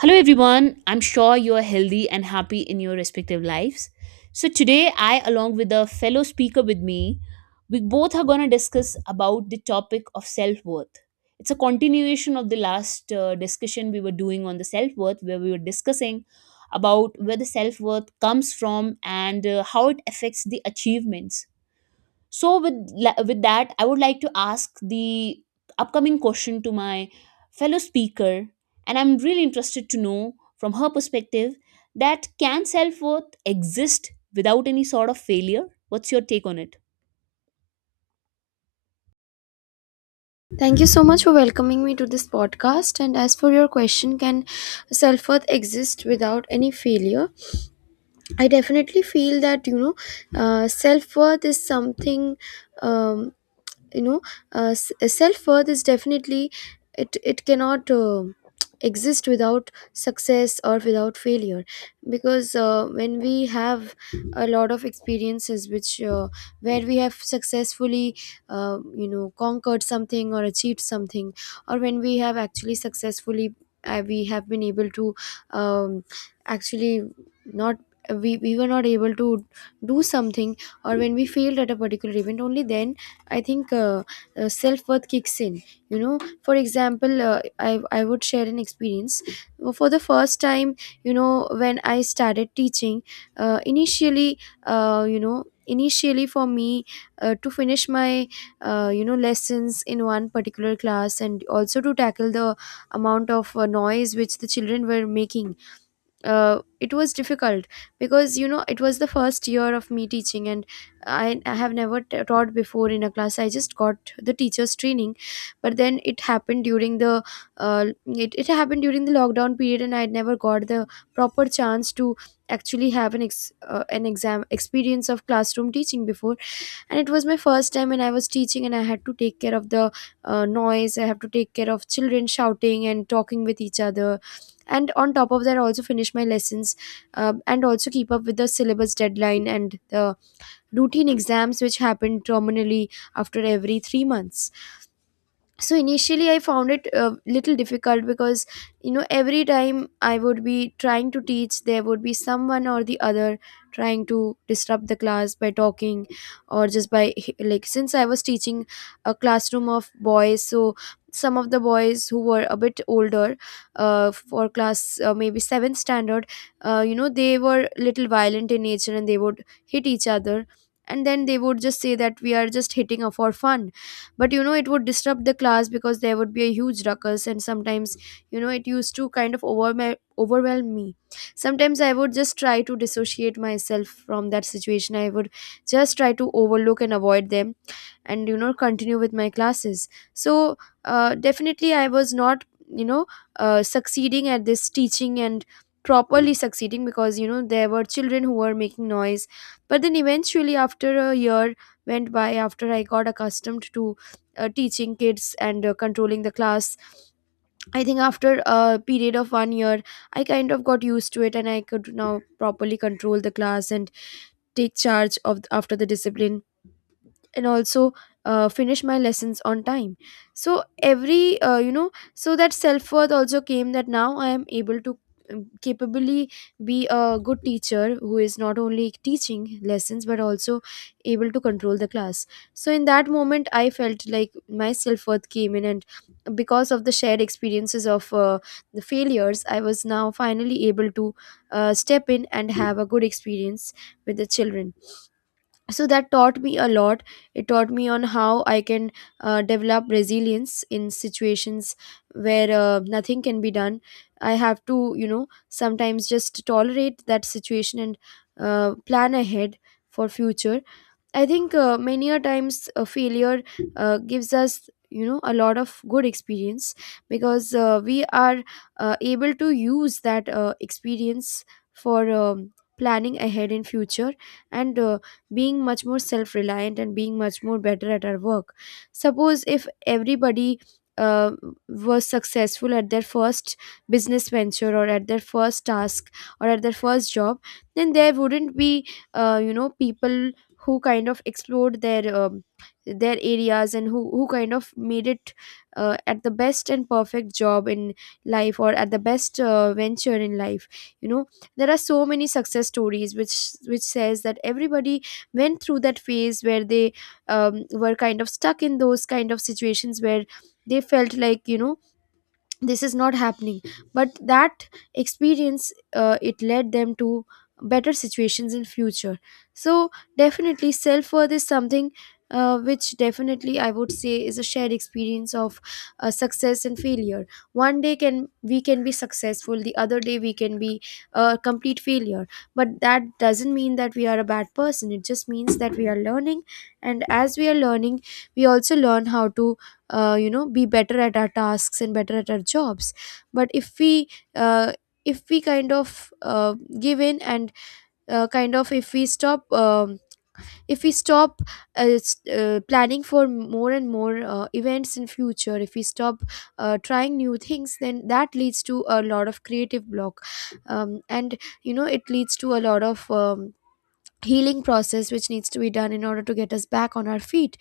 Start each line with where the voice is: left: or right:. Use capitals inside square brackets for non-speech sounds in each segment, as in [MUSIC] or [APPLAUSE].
right: Hello, everyone. I'm sure you are healthy and happy in your respective lives. So today, I, along with a fellow speaker with me, we both are going to discuss about the topic of self worth. It's a continuation of the last discussion we were doing on the self worth, where we were discussing about where the self worth comes from, and how it affects the achievements. So with that, I would like to ask the upcoming question to my fellow speaker, and I'm really interested to know from her perspective that can self-worth exist without any sort of failure? What's your take on it?
left: Thank you so much for welcoming me to this podcast. And as for your question, can self worth exist without any failure? I definitely feel that, self worth is something. Um, you know Self worth is definitely it cannot [TSK] exist without success or without failure because when we have a lot of experiences which where we have successfully conquered something or achieved something, or when we have actually successfully, we have been able to um, actually not, we were not able to do something, or when we failed at a particular event, only then I think self worth kicks in. You know, for example, I would share an experience. For the first time, you know, when I started teaching, initially, uh, you know, initially for me to finish my lessons in one particular class, and also to tackle the amount of noise which the children were making, it was difficult because, you know, it was the first year of me teaching, and I have never taught before in a class. I just got the teacher's training, but then it happened during the it happened during the lockdown period, and I had never got the proper chance to actually have an an exam experience of classroom teaching before. And it was my first time and I was teaching, and I had to take care of the noise. I have to take care of children shouting and talking with each other, and on top of that I also finish my lessons, and also keep up with the syllabus deadline and the routine exams which happen terminally after every 3 months. So initially I found it a little difficult because, you know, every time I would be trying to teach, there would be someone or the other trying to disrupt the class by talking or just by, like, since I was teaching a classroom of boys, so some of the boys who were a bit older, for class maybe 7th standard, you know, they were little violent in nature and they would hit each other, and then they would just say that we are just hitting her for fun. But you know it would disrupt the class because there would be a huge ruckus, and sometimes, you know, it used to kind of overwhelm me. Sometimes I would just try to dissociate myself from that situation. I would just try to overlook and avoid them and, you know, continue with my classes. So definitely I was not, you know, succeeding at this teaching and properly succeeding, because you know there were children who were making noise. But then eventually, after a year went by, after I got accustomed to teaching kids and controlling the class. I think after a period of one year, I kind of got used to it, and I could now properly control the class and take charge of after the discipline, and also finish my lessons on time. So every so that self worth also came, that now I am able to capably be a good teacher who is not only teaching lessons but also able to control the class. So in that moment I felt like my self worth came in, and because of the shared experiences of the failures, I was now finally able to step in and have a good experience with the children. So that taught me a lot. It taught me on how I can develop resilience in situations where nothing can be done. I have to, you know, sometimes just tolerate that situation and plan ahead for future. I think many a times a failure gives us, you know, a lot of good experience, because we are able to use that experience for planning ahead in future, and being much more self reliant and being much more better at our work. Suppose if everybody uh, was successful at their first business venture, or at their first task, or at their first job, then there wouldn't be people who kind of explored their areas, and who kind of made it at the best and perfect job in life, or at the best venture in life. You know, there are so many success stories which says that everybody went through that phase where they were kind of stuck in those kind of situations where they felt like, you know, this is not happening. But that experience, it led them to better situations in future. So definitely self worth is something which, definitely I would say, is a shared experience of success and failure. One day can we can be successful, the other day we can be a complete failure, but that doesn't mean that we are a bad person. It just means that we are learning, and as we are learning we also learn how to be better at our tasks and better at our jobs. But uh, if we kind of give in and kind of if we stop planning for more and more events in future, if we stop trying new things, then that leads to a lot of creative block, and you know it leads to a lot of healing process which needs to be done in order to get us back on our feet.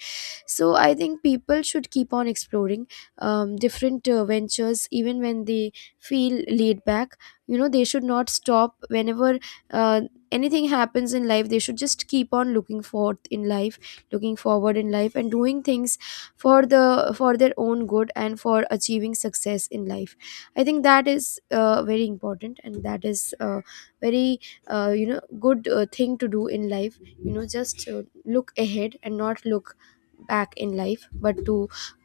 left: So I think people should keep on exploring different ventures, even when they feel laid back. You know, they should not stop whenever uh, anything happens in life. They should just keep on looking forth in life, looking forward in life, and doing things for the for their own good and for achieving success in life. I think that is very important, and that is very good thing to do in life. You know, just look ahead and not look back in life, but to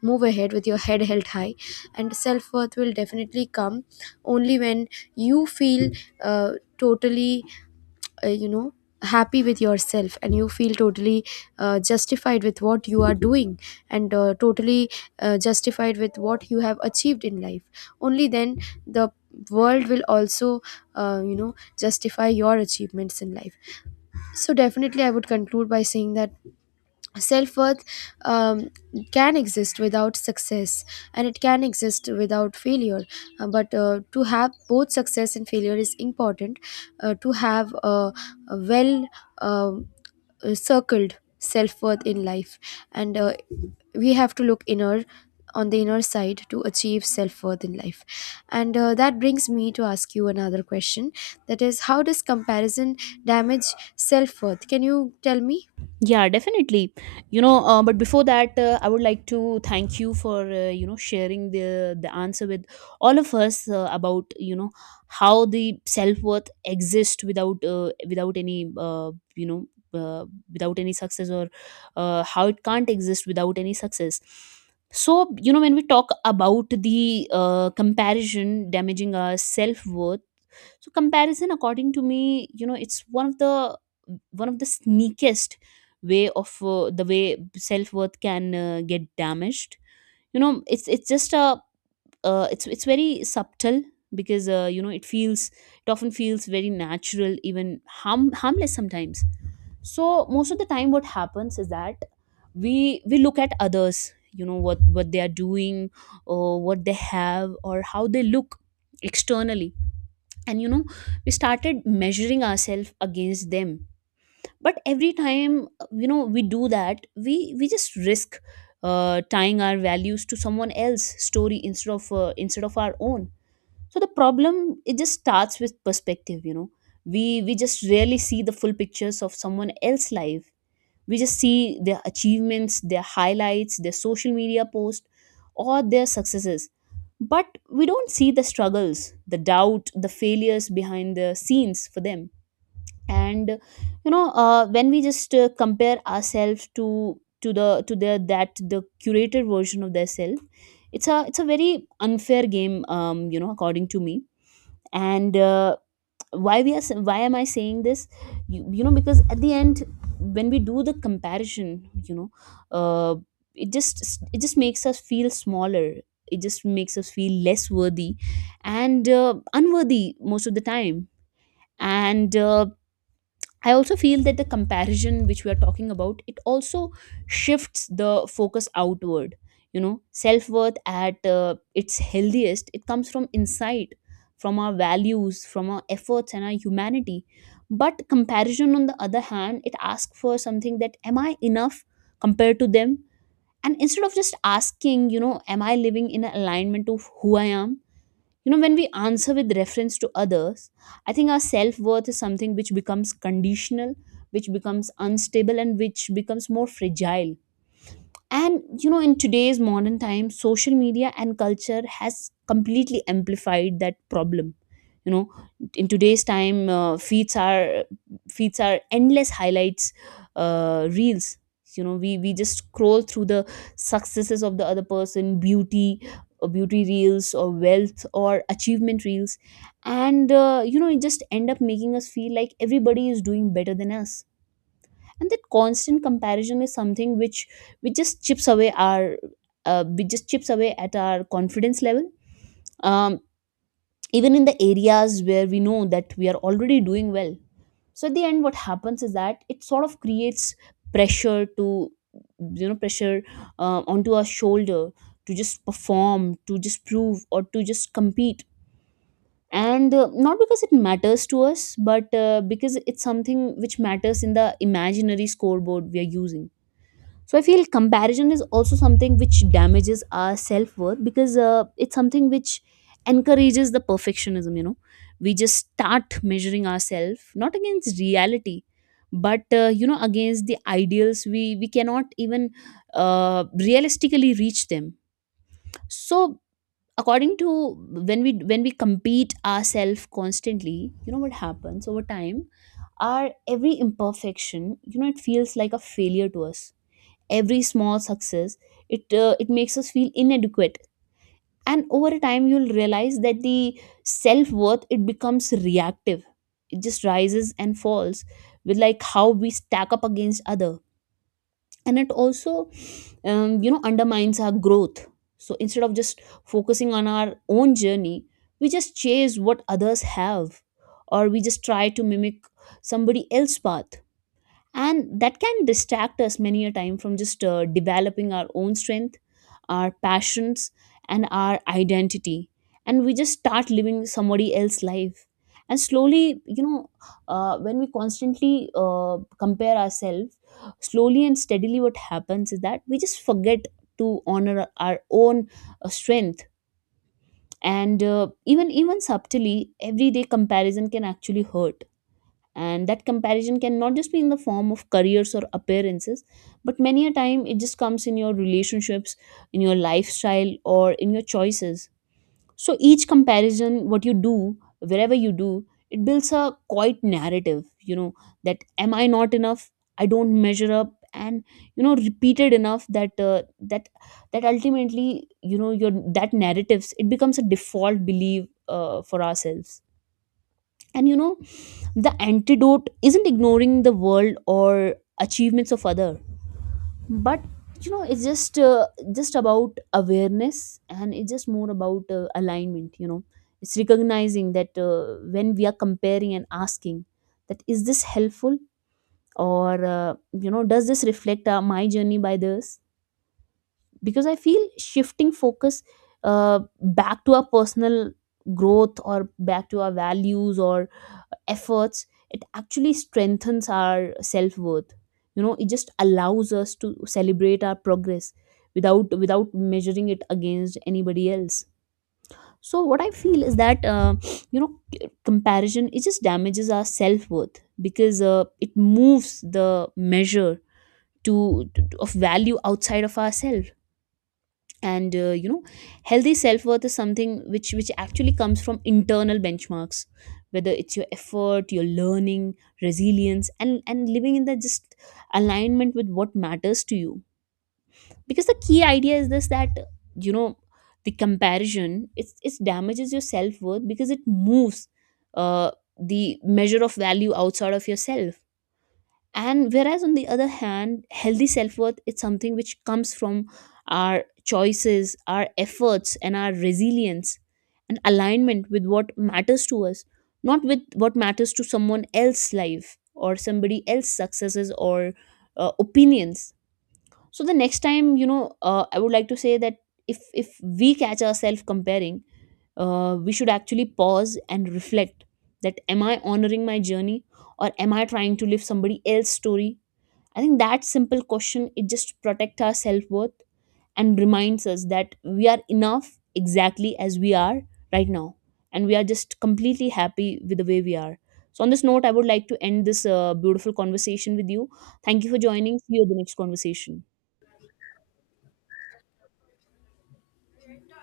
left: move ahead with your head held high. And self-worth will definitely come only when you feel uh, totally uh, you know happy with yourself, and you feel totally justified with what you are doing, and totally justified with what you have achieved in life. Only then the world will also justify your achievements in life. So definitely I would conclude by saying that self worth um, can exist without success, and it can exist without failure. But to have both success and failure is important to have a well um, circled self worth in life, and we have to look inner on the inner side to achieve self worth in life. And that brings me to ask you another question, that is, how does comparison damage self worth? Can you tell me?
right: Yeah, definitely. But before that, I would like to thank you for sharing the answer with all of us about how the self worth exists without without any you know uh, without any success, or how it can't exist without any success. So you know, when we talk about the comparison damaging our self worth, so comparison, according to me, you know, it's one of the sneakiest way of the way self-worth can get damaged. You know, it's just a it's very subtle, because you know, it feels, it often feels very natural, even harmless sometimes. So most of the time what happens is that we look at others, you know, what they are doing, or what they have, or how they look externally. And you know, we started measuring ourselves against them. But every time you know, we do that, we just risk tying our values to someone else's story instead of our own. So the problem, it just starts with perspective. You know, we just rarely see the full pictures of someone else's life. We just see their achievements, their highlights, their social media posts, or their successes. But we don't see the struggles, the doubt, the failures behind the scenes for them. And you know, when we just compare ourselves to the curated version of their self, it's a, it's a very unfair game, you know, according to me. And why we are s- why am I saying this? You know, because at the end, when we do the comparison, you know, uh, it just makes us feel smaller, it just makes us feel less worthy, and unworthy most of the time. And I also feel that the comparison which we are talking about, it also shifts the focus outward. You know, self worth at its healthiest, it comes from inside, from our values, from our efforts, and our humanity. But comparison, on the other hand, it asks for something: that am I enough compared to them? And instead of just asking, you know, am I living in alignment of who I am? You know, when we answer with reference to others, I think our self-worth is something which becomes conditional, which becomes unstable, and which becomes more fragile. And you know, in today's modern times, social media and culture has completely amplified that problem. You know, in today's time, feeds are endless highlights, reels. You know, we just scroll through the successes of the other person, beauty reels, or wealth, or achievement reels. And you know, it just end up making us feel like everybody is doing better than us. And that constant comparison is something which just chips away our we just chips away at our confidence level, um, even in the areas where we know that we are already doing well. So at the end what happens is that it sort of creates pressure to, you know, pressure onto our shoulder, to just perform, to just prove, or to just compete. And not because it matters to us, but because it's something which matters in the imaginary scoreboard we are using. So I feel comparison is also something which damages our self worth, because it's something which encourages the perfectionism. You know, we just start measuring ourselves not against reality, but you know, against the ideals we cannot even realistically reach them. So according to, when we compete ourselves constantly, you know what happens over time. Our every imperfection, you know, it feels like a failure to us. Every small success, it makes us feel inadequate. And over a time, you'll realize that the self-worth, it becomes reactive, it just rises and falls with, like, how we stack up against other. And it also you know, undermines our growth. So instead of just focusing on our own journey, we just chase what others have, or we just try to mimic somebody else's path. And that can distract us many a time from just developing our own strength, our passions, and our identity. And we just start living somebody else's life. And slowly, you know, when we constantly compare ourselves, slowly and steadily, what happens is that we just forget to honor our own strength. And even, even subtly, everyday comparison can actually hurt. And that comparison can not just be in the form of careers or appearances, but many a time it just comes in your relationships, in your lifestyle, or in your choices. So each comparison what you do, wherever you do it, builds a quite narrative. You know, that am I not enough, I don't measure up? And you know, repeated enough that that ultimately, you know, your, that narratives, it becomes a default belief for ourselves. And you know, the antidote isn't ignoring the world or achievements of other, but you know, it's just about awareness, and it's just more about alignment. You know, it's recognizing that when we are comparing and asking, that is this helpful? Or you know, does this reflect my journey by this? Because I feel shifting focus back to our personal growth, or back to our values, or efforts, it actually strengthens our self-worth. You know, it just allows us to celebrate our progress without, without measuring it against anybody else. So what I feel is that, you know, comparison, it just damages our self-worth, because it moves the measure to of value outside of ourselves. And you know, healthy self-worth is something which actually comes from internal benchmarks, whether it's your effort, your learning, resilience, and living in the just alignment with what matters to you. Because the key idea is this, that you know, the comparison, it's, it damages your self-worth, because it moves uh, the measure of value outside of yourself. And whereas, on the other hand, healthy self-worth is something which comes from our choices, our efforts, and our resilience, and alignment with what matters to us, not with what matters to someone else's life, or somebody else's successes, or opinions. So the next time, you know, I would like to say that, if we catch ourselves comparing, we should actually pause and reflect, that am I honoring my journey, or am I trying to live somebody else's story? I think that simple question, it just protects our self worth and reminds us that we are enough exactly as we are right now, and we are just completely happy with the way we are. So on this note, I would like to end this beautiful conversation with you. Thank you for joining. See you at the next conversation.